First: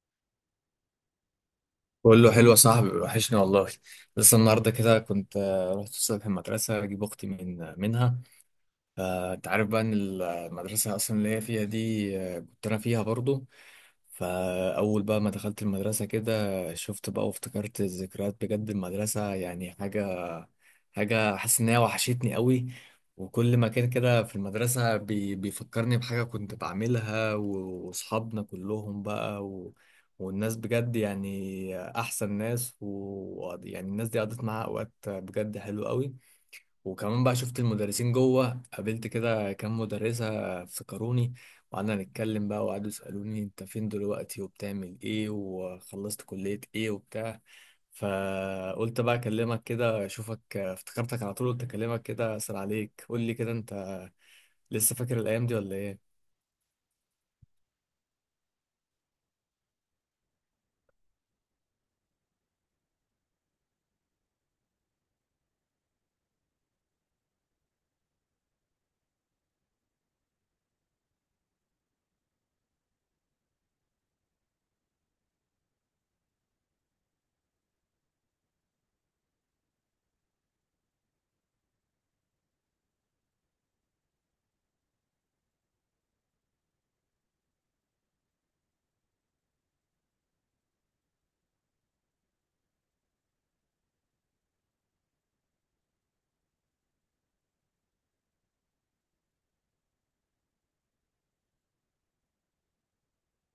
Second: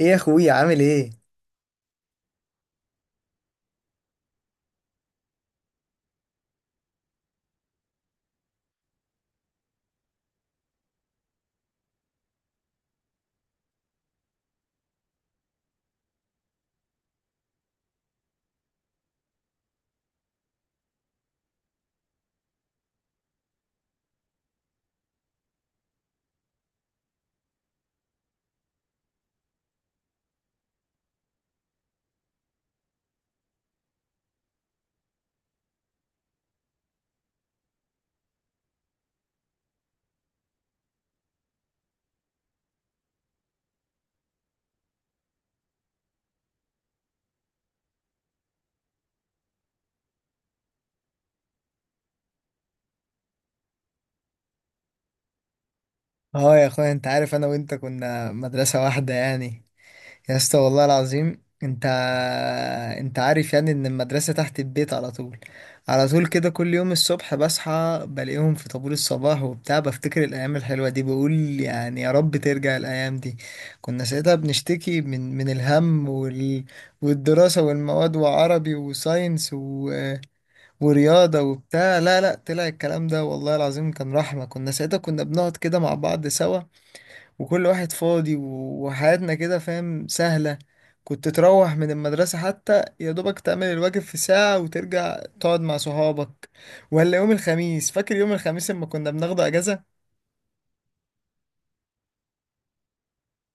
ايه يا اخويا، عامل ايه؟ بقول له حلو يا صاحبي وحشني والله. لسه النهارده كده كنت رحت الصبح المدرسه اجيب اختي منها. فانت عارف بقى ان المدرسه اصلا اللي هي فيها دي كنت انا فيها برضو. فاول بقى ما دخلت المدرسه كده شفت بقى وافتكرت الذكريات بجد المدرسه يعني حاجه. حاسس إن هي وحشتني قوي. وكل مكان كده في المدرسة بيفكرني بحاجة كنت بعملها وأصحابنا كلهم بقى والناس بجد يعني أحسن ناس، ويعني الناس دي قضيت معاها أوقات بجد حلوة قوي. وكمان بقى شفت المدرسين جوه، قابلت كده كام مدرسة افتكروني. وقعدنا نتكلم بقى وقعدوا يسألوني انت فين دلوقتي وبتعمل ايه وخلصت كلية ايه وبتاع. فقلت بقى اكلمك كده اشوفك، افتكرتك على طول قلت اكلمك كده اسأل عليك. قول لي كده انت لسه فاكر الايام دي ولا ايه؟ اه يا اخويا، انت عارف انا وانت كنا مدرسة واحدة يعني. يا اسطى والله العظيم، انت عارف يعني ان المدرسة تحت البيت على طول. على طول كده كل يوم الصبح بصحى بلاقيهم في طابور الصباح وبتاع، بفتكر الايام الحلوة دي بقول يعني يا رب ترجع الايام دي. كنا ساعتها بنشتكي من الهم والدراسة والمواد وعربي وساينس ورياضة وبتاع. لا لا، طلع الكلام ده والله العظيم كان رحمة. كنا ساعتها بنقعد كده مع بعض سوا، وكل واحد فاضي وحياتنا كده فاهم سهلة. كنت تروح من المدرسة حتى يا دوبك تعمل الواجب في ساعة وترجع تقعد مع صحابك. ولا يوم الخميس، فاكر يوم الخميس لما كنا بناخده أجازة؟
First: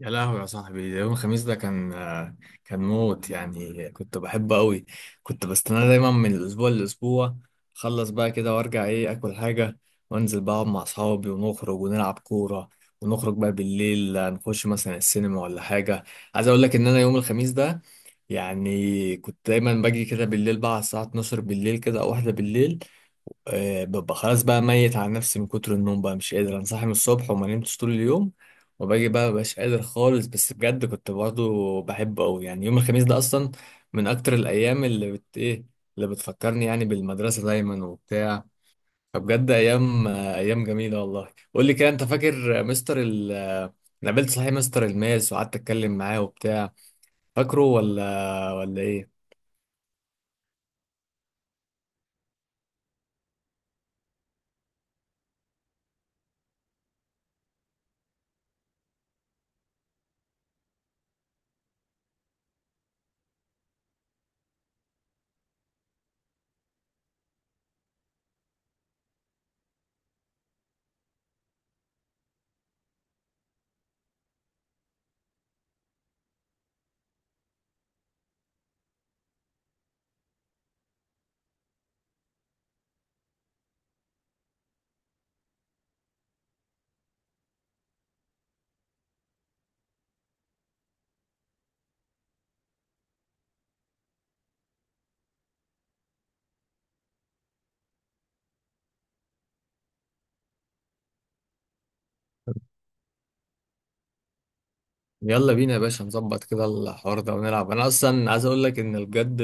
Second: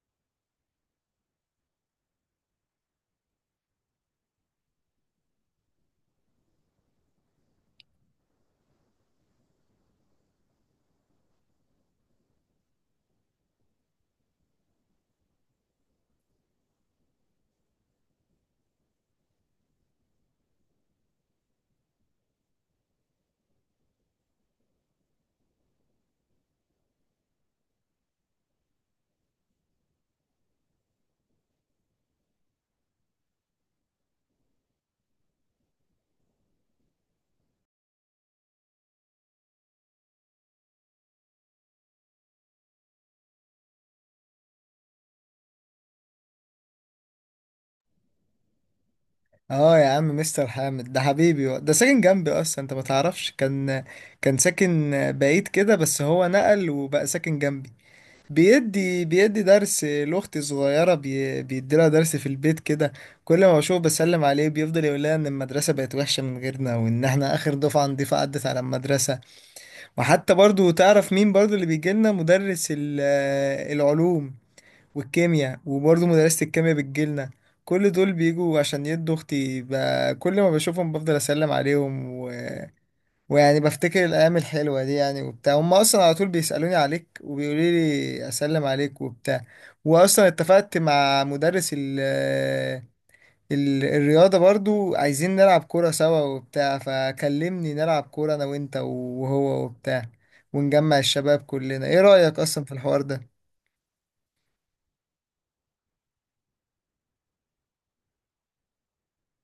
يا لهوي يا صاحبي، ده يوم الخميس ده كان موت يعني، كنت بحبه قوي. كنت بستناه دايما من الاسبوع للاسبوع. اخلص بقى كده وارجع ايه، اكل حاجه وانزل بقى اقعد مع اصحابي ونخرج ونلعب كوره. ونخرج بقى بالليل نخش مثلا السينما ولا حاجه. عايز اقول لك ان انا يوم الخميس ده يعني كنت دايما باجي كده بالليل بقى على الساعه 12 بالليل كده او واحده بالليل. ببقى خلاص بقى ميت على نفسي من كتر النوم بقى، مش قادر، انا صاحي من الصبح وما نمتش طول اليوم. وباجي بقى مبقاش قادر خالص، بس بجد كنت برضه بحبه قوي يعني. يوم الخميس ده اصلا من اكتر الايام اللي بت ايه اللي بتفكرني يعني بالمدرسه دايما وبتاع. فبجد ايام ايام جميله والله. قول لي كده انت فاكر مستر ال آه، أنا قابلت صحيح مستر الماس وقعدت اتكلم معاه وبتاع. فاكره ولا ايه؟ اه يا عم، مستر حامد ده حبيبي، ده ساكن جنبي اصلا، انت ما تعرفش. كان ساكن بعيد كده، بس هو نقل وبقى ساكن جنبي. بيدي درس لاختي الصغيره، بيدي لها درس في البيت كده. كل ما بشوفه بسلم عليه، بيفضل يقول لها ان المدرسه بقت وحشه من غيرنا، وان احنا اخر دفعه نضيفه عدت على المدرسه. وحتى برضو تعرف مين برضو اللي بيجي لنا؟ مدرس العلوم والكيمياء، وبرضو مدرسه الكيمياء بتجيلنا. كل دول بيجوا عشان يدوا اختي كل ما بشوفهم بفضل اسلم عليهم، ويعني بفتكر الأيام الحلوة دي يعني وبتاع. هم أصلا على طول بيسألوني عليك وبيقولوا لي أسلم عليك وبتاع. وأصلا اتفقت مع مدرس ال الرياضة، برضو عايزين نلعب كورة سوا وبتاع. فكلمني نلعب كورة أنا وأنت وهو وبتاع، ونجمع الشباب كلنا. إيه رأيك أصلا في الحوار ده؟ يلا بينا يا باشا نظبط كده الحوار ده ونلعب. انا اصلا عايز اقول لك ان بجد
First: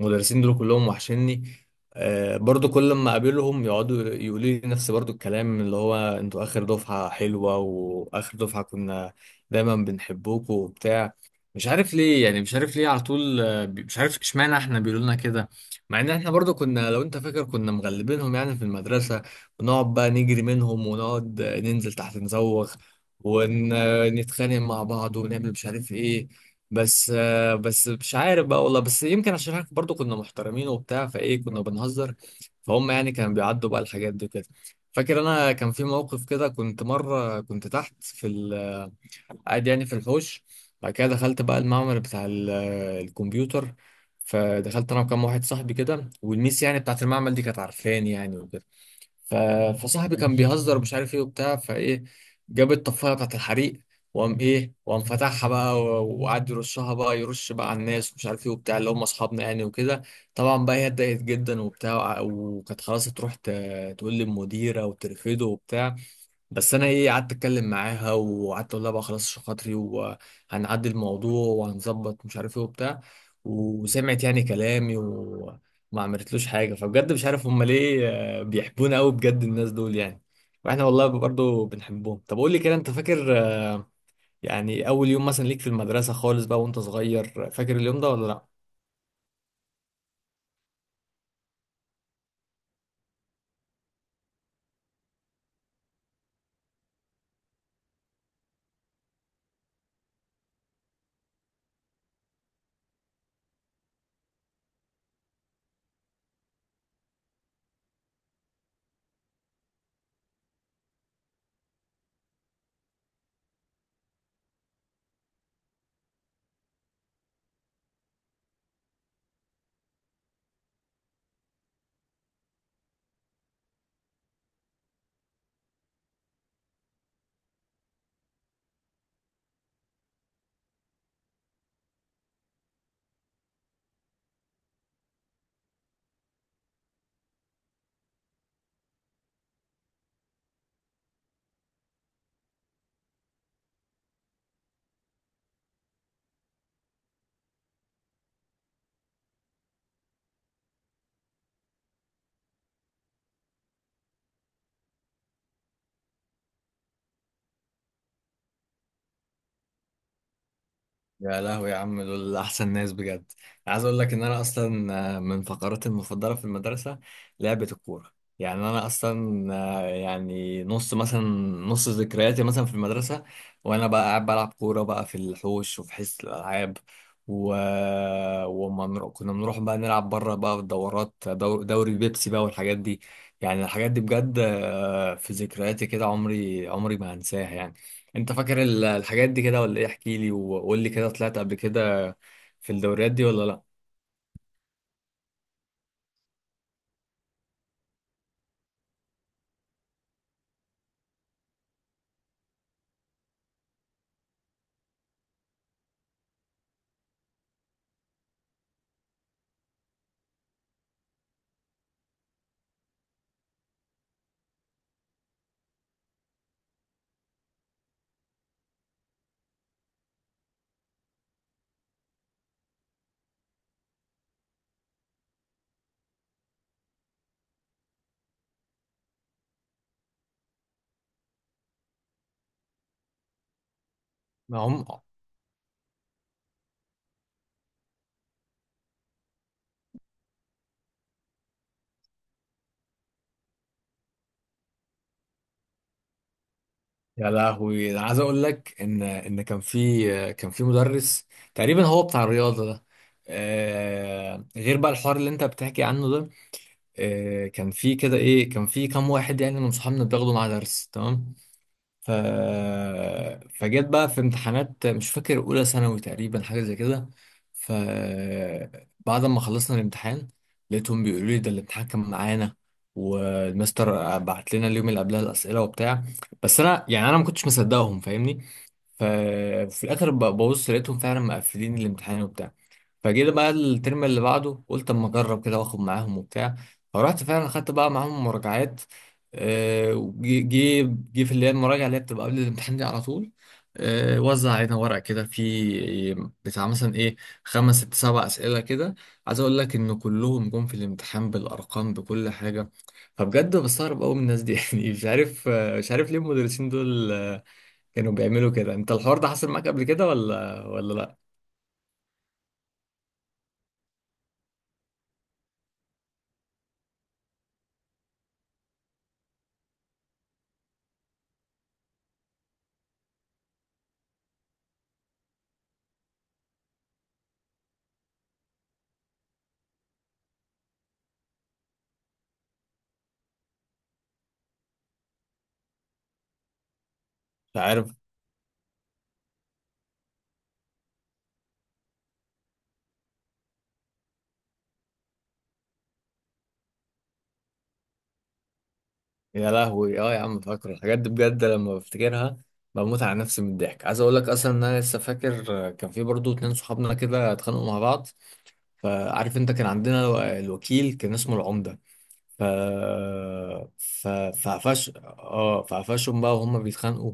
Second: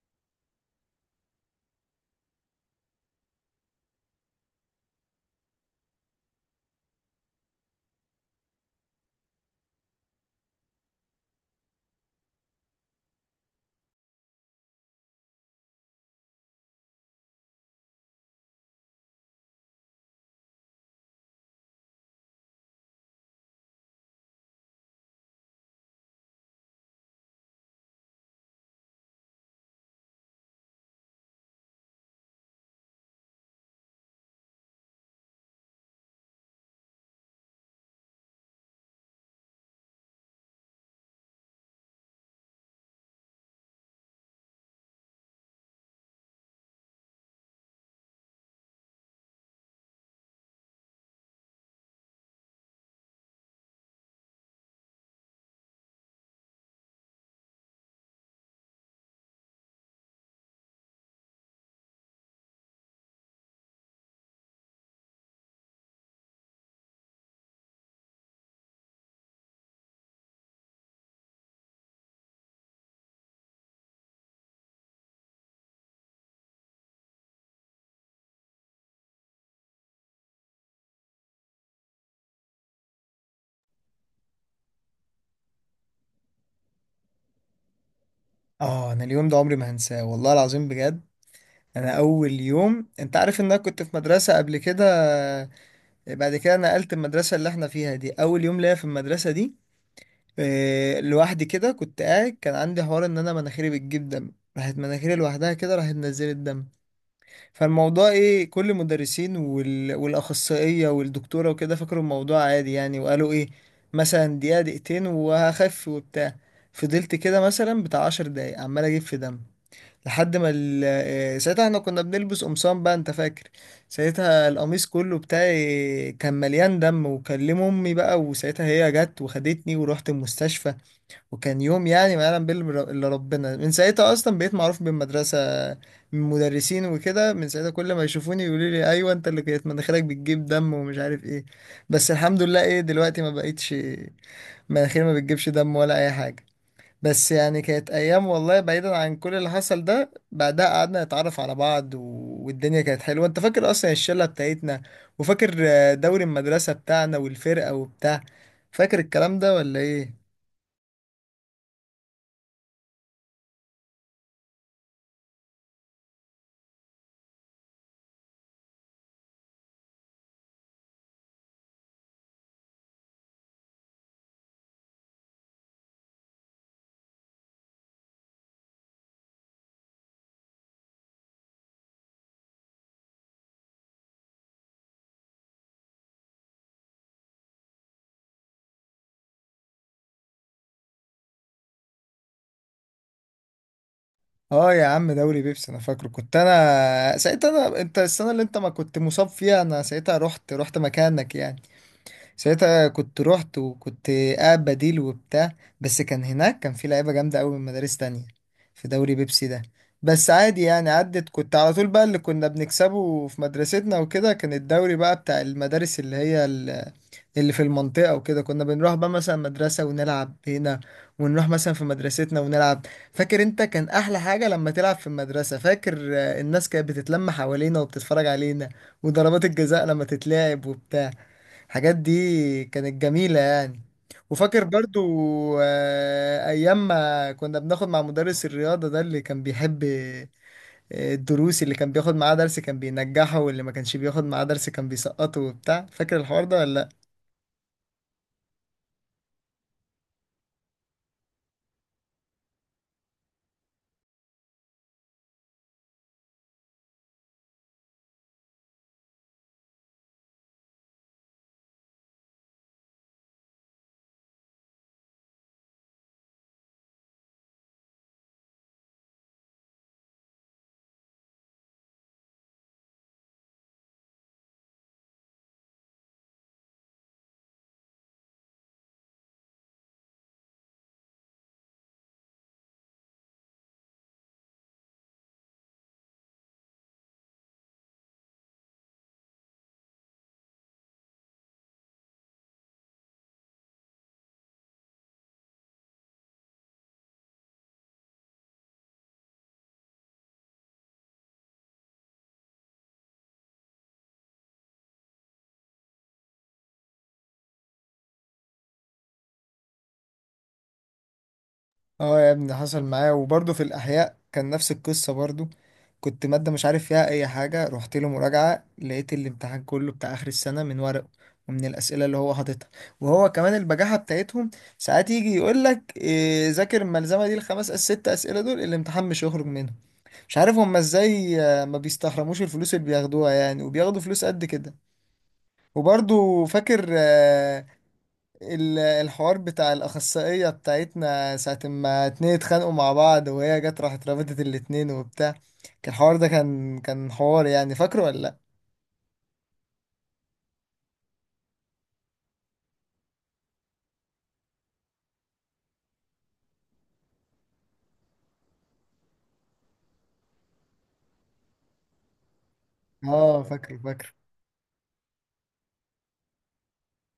المدرسين دول كلهم وحشني. برضو كل ما اقابلهم يقعدوا يقولوا لي نفس برضو الكلام، اللي هو انتوا اخر دفعة حلوة واخر دفعة كنا دايما بنحبوكوا وبتاع. مش عارف ليه يعني، مش عارف ليه على طول مش عارف اشمعنى احنا بيقولوا لنا كده. مع ان احنا برضو كنا، لو انت فاكر، كنا مغلبينهم يعني في المدرسة. ونقعد بقى نجري منهم ونقعد ننزل تحت نزوغ ون... نتخانق مع بعض ونعمل مش عارف ايه. بس مش عارف بقى والله، بس يمكن عشان احنا برضو كنا محترمين وبتاع فايه، كنا بنهزر فهم يعني، كانوا بيعدوا بقى الحاجات دي كده. فاكر انا كان في موقف كده، كنت مره كنت تحت في قاعد يعني في الحوش. بعد كده دخلت بقى المعمل بتاع الكمبيوتر. فدخلت انا وكام واحد صاحبي كده، والميس يعني بتاعت المعمل دي كانت عارفاني يعني وكده. ف... فصاحبي كان بيهزر ومش عارف ايه وبتاع، فايه جاب الطفايه بتاعت الحريق. وقام ايه، وقام فتحها بقى وقعد يرشها بقى، يرش بقى على الناس ومش عارف ايه وبتاع، اللي هم اصحابنا يعني وكده. طبعا بقى هي اتضايقت جدا وبتاع وكانت خلاص تروح تقول للمديره وترفضه وبتاع. بس انا ايه، قعدت اتكلم معاها وقعدت اقول لها بقى خلاص عشان خاطري، وهنعدي الموضوع وهنظبط مش عارف ايه وبتاع. وسمعت يعني كلامي وما عملتلوش حاجه. فبجد مش عارف هم ليه بيحبونا قوي بجد الناس دول يعني. واحنا والله برضه بنحبهم. طب قول لي كده انت فاكر يعني اول يوم مثلا ليك في المدرسه خالص بقى وانت صغير، فاكر اليوم ده ولا لا؟ أنا اليوم ده عمري ما هنساه والله العظيم بجد. أنا أول يوم، أنت عارف إن أنا كنت في مدرسة قبل كده، بعد كده نقلت المدرسة اللي احنا فيها دي. أول يوم ليا في المدرسة دي، لوحدي كده كنت قاعد. كان عندي حوار ان انا مناخيري بتجيب دم، راحت مناخيري لوحدها كده راحت نزلت دم. فالموضوع ايه، كل المدرسين والاخصائيه والدكتوره وكده فكروا الموضوع عادي يعني، وقالوا ايه مثلا دقيقه دقيقتين وهخف وبتاع. فضلت كده مثلا بتاع 10 دقايق عمال اجيب في دم، لحد ما ال... آه، ساعتها احنا كنا بنلبس قمصان بقى انت فاكر. ساعتها القميص كله بتاعي كان مليان دم، وكلم امي بقى، وساعتها هي جت وخدتني ورحت المستشفى. وكان يوم يعني ما يعلم الا ربنا. من ساعتها اصلا بقيت معروف بالمدرسه من مدرسين وكده. من ساعتها كل ما يشوفوني يقولوا لي ايوه انت اللي كانت مناخيرك بتجيب دم ومش عارف ايه. بس الحمد لله ايه دلوقتي ما بقيتش، مناخيري ما بتجيبش دم ولا اي حاجه. بس يعني كانت ايام والله. بعيدا عن كل اللي حصل ده، بعدها قعدنا نتعرف على بعض والدنيا كانت حلوه. انت فاكر اصلا الشله بتاعتنا، وفاكر دوري المدرسه بتاعنا والفرقه وبتاع؟ فاكر الكلام ده ولا ايه؟ يا لهوي يا عم، دول احسن ناس بجد. عايز اقول لك ان انا اصلا من فقراتي المفضله في المدرسه لعبه الكوره. يعني انا اصلا يعني نص ذكرياتي مثلا في المدرسه، وانا بقى قاعد بلعب كوره بقى في الحوش وفي حصه الالعاب. و... كنا بنروح بقى نلعب بره بقى في الدورات، دوري بيبسي بقى والحاجات دي. يعني الحاجات دي بجد في ذكرياتي كده، عمري ما هنساها يعني. انت فاكر الحاجات دي كده ولا ايه؟ احكي لي وقول لي كده، طلعت قبل كده في الدوريات دي ولا لا؟ اه يا عم، دوري بيبسي انا فاكره. كنت انا ساعتها، انت السنه اللي انت ما كنت مصاب فيها انا ساعتها رحت مكانك يعني. ساعتها كنت رحت، وكنت قاعد بديل وبتاع. بس كان هناك، في لعيبه جامده قوي من مدارس تانية في دوري بيبسي ده. بس عادي يعني عدت، كنت على طول بقى اللي كنا بنكسبه في مدرستنا وكده. كان الدوري بقى بتاع المدارس اللي في المنطقة وكده. كنا بنروح بقى مثلا مدرسة ونلعب هنا، ونروح مثلا في مدرستنا ونلعب. فاكر انت كان احلى حاجة لما تلعب في المدرسة؟ فاكر الناس كانت بتتلم حوالينا وبتتفرج علينا، وضربات الجزاء لما تتلعب وبتاع. الحاجات دي كانت جميلة يعني. ما وفاكر هم. برضو ايام ما كنا بناخد مع مدرس الرياضة ده اللي كان بيحب الدروس؟ اللي كان بياخد معاه درس كان بينجحه، واللي ما كانش بياخد معاه درس كان بيسقطه وبتاع. فاكر الحوار ده ولا لأ؟ يا لهوي انا عايز اقول لك ان كان في مدرس تقريبا هو بتاع الرياضه ده، آه، غير بقى الحوار اللي انت بتحكي عنه ده. كان في كام واحد يعني من صحابنا بتاخده مع درس تمام. ف... فجيت بقى في امتحانات، مش فاكر اولى ثانوي تقريبا حاجه زي كده. ف بعد ما خلصنا الامتحان لقيتهم بيقولوا لي ده الامتحان كان معانا، والمستر بعت لنا اليوم اللي قبلها الاسئله وبتاع. بس انا يعني، انا ما كنتش مصدقهم فاهمني. ففي الاخر ببص لقيتهم فعلا مقفلين الامتحان وبتاع. فجيت بقى الترم اللي بعده قلت اما اجرب كده واخد معاهم وبتاع. فرحت فعلا خدت بقى معاهم مراجعات. وجي جي جي في اللي هي المراجعه، اللي هي بتبقى قبل الامتحان دي على طول، وزع علينا ورق كده في، بتاع مثلا ايه، خمس ست سبع اسئله كده. عايز اقول لك ان كلهم جم في الامتحان بالارقام بكل حاجه. فبجد بستغرب قوي من الناس دي يعني مش عارف مش عارف ليه المدرسين دول كانوا بيعملوا كده. انت الحوار ده حصل معاك قبل كده ولا اه يا ابني حصل معايا. وبرضه في الأحياء كان نفس القصة برضه. كنت مادة مش عارف فيها أي حاجة، رحت له مراجعة لقيت الامتحان كله بتاع آخر السنة من ورقه ومن الأسئلة اللي هو حاططها. وهو كمان البجاحة بتاعتهم، ساعات يجي يقول لك إيه ذاكر الملزمة دي، الخمس ست أسئلة دول الامتحان مش هيخرج منهم. مش عارف هما ازاي ما بيستحرموش الفلوس اللي بياخدوها يعني، وبياخدوا فلوس قد كده. وبرضه فاكر لا؟ الحوار بتاع الأخصائية بتاعتنا ساعة ما اتنين اتخانقوا مع بعض وهي جت راحت رابطت الاتنين وبتاع؟ كان الحوار ده كان حوار يعني. فاكره ولا لأ؟ يا لهوي، اه يا عم، فاكره الحاجات دي بجد، لما بفتكرها بموت على نفسي من الضحك. عايز اقول لك اصلا ان انا لسه فاكر كان في برضو اتنين صحابنا كده اتخانقوا مع بعض. فعارف انت كان عندنا الوكيل كان اسمه العمدة. ف اه فاكره فاكره. ف فعفش اه فعفشهم بقى وهم بيتخانقوا.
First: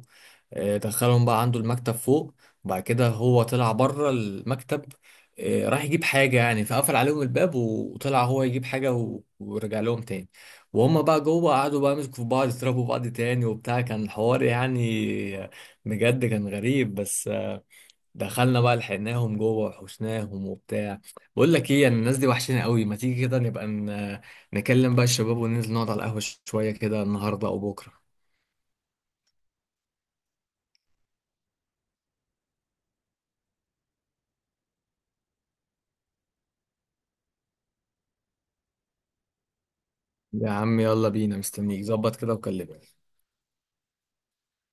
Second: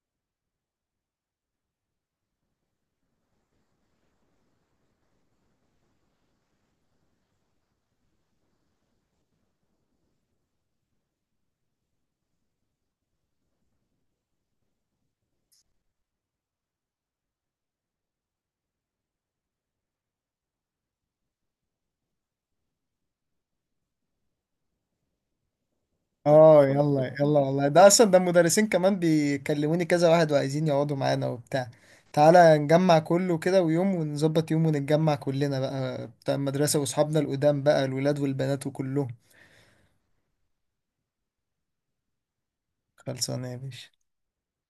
دخلهم بقى عنده المكتب فوق. وبعد كده هو طلع بره المكتب، راح يجيب حاجة يعني، فقفل عليهم الباب وطلع هو يجيب حاجة ورجع لهم تاني. وهم بقى جوه قعدوا بقى يمسكوا في بعض، يضربوا بعض تاني وبتاع، كان حوار يعني بجد كان غريب. بس دخلنا بقى لحقناهم جوه وحشناهم وبتاع. بقول لك ايه، يعني الناس دي وحشنا قوي، ما تيجي كده نبقى نكلم بقى الشباب وننزل نقعد على القهوة اه شوية كده يلا يلا النهاردة او والله. ده بكرة. أصلا ده المدرسين كمان بيكلموني كذا واحد وعايزين يقعدوا معانا وبتاع. تعالى نجمع كله كده، ونظبط يوم ونتجمع كلنا بقى بتاع المدرسة وأصحابنا القدام بقى الولاد والبنات وكلهم. يا عم يلا بينا، مستنيك ظبط كده وكلمني. خلصانة يا باشا.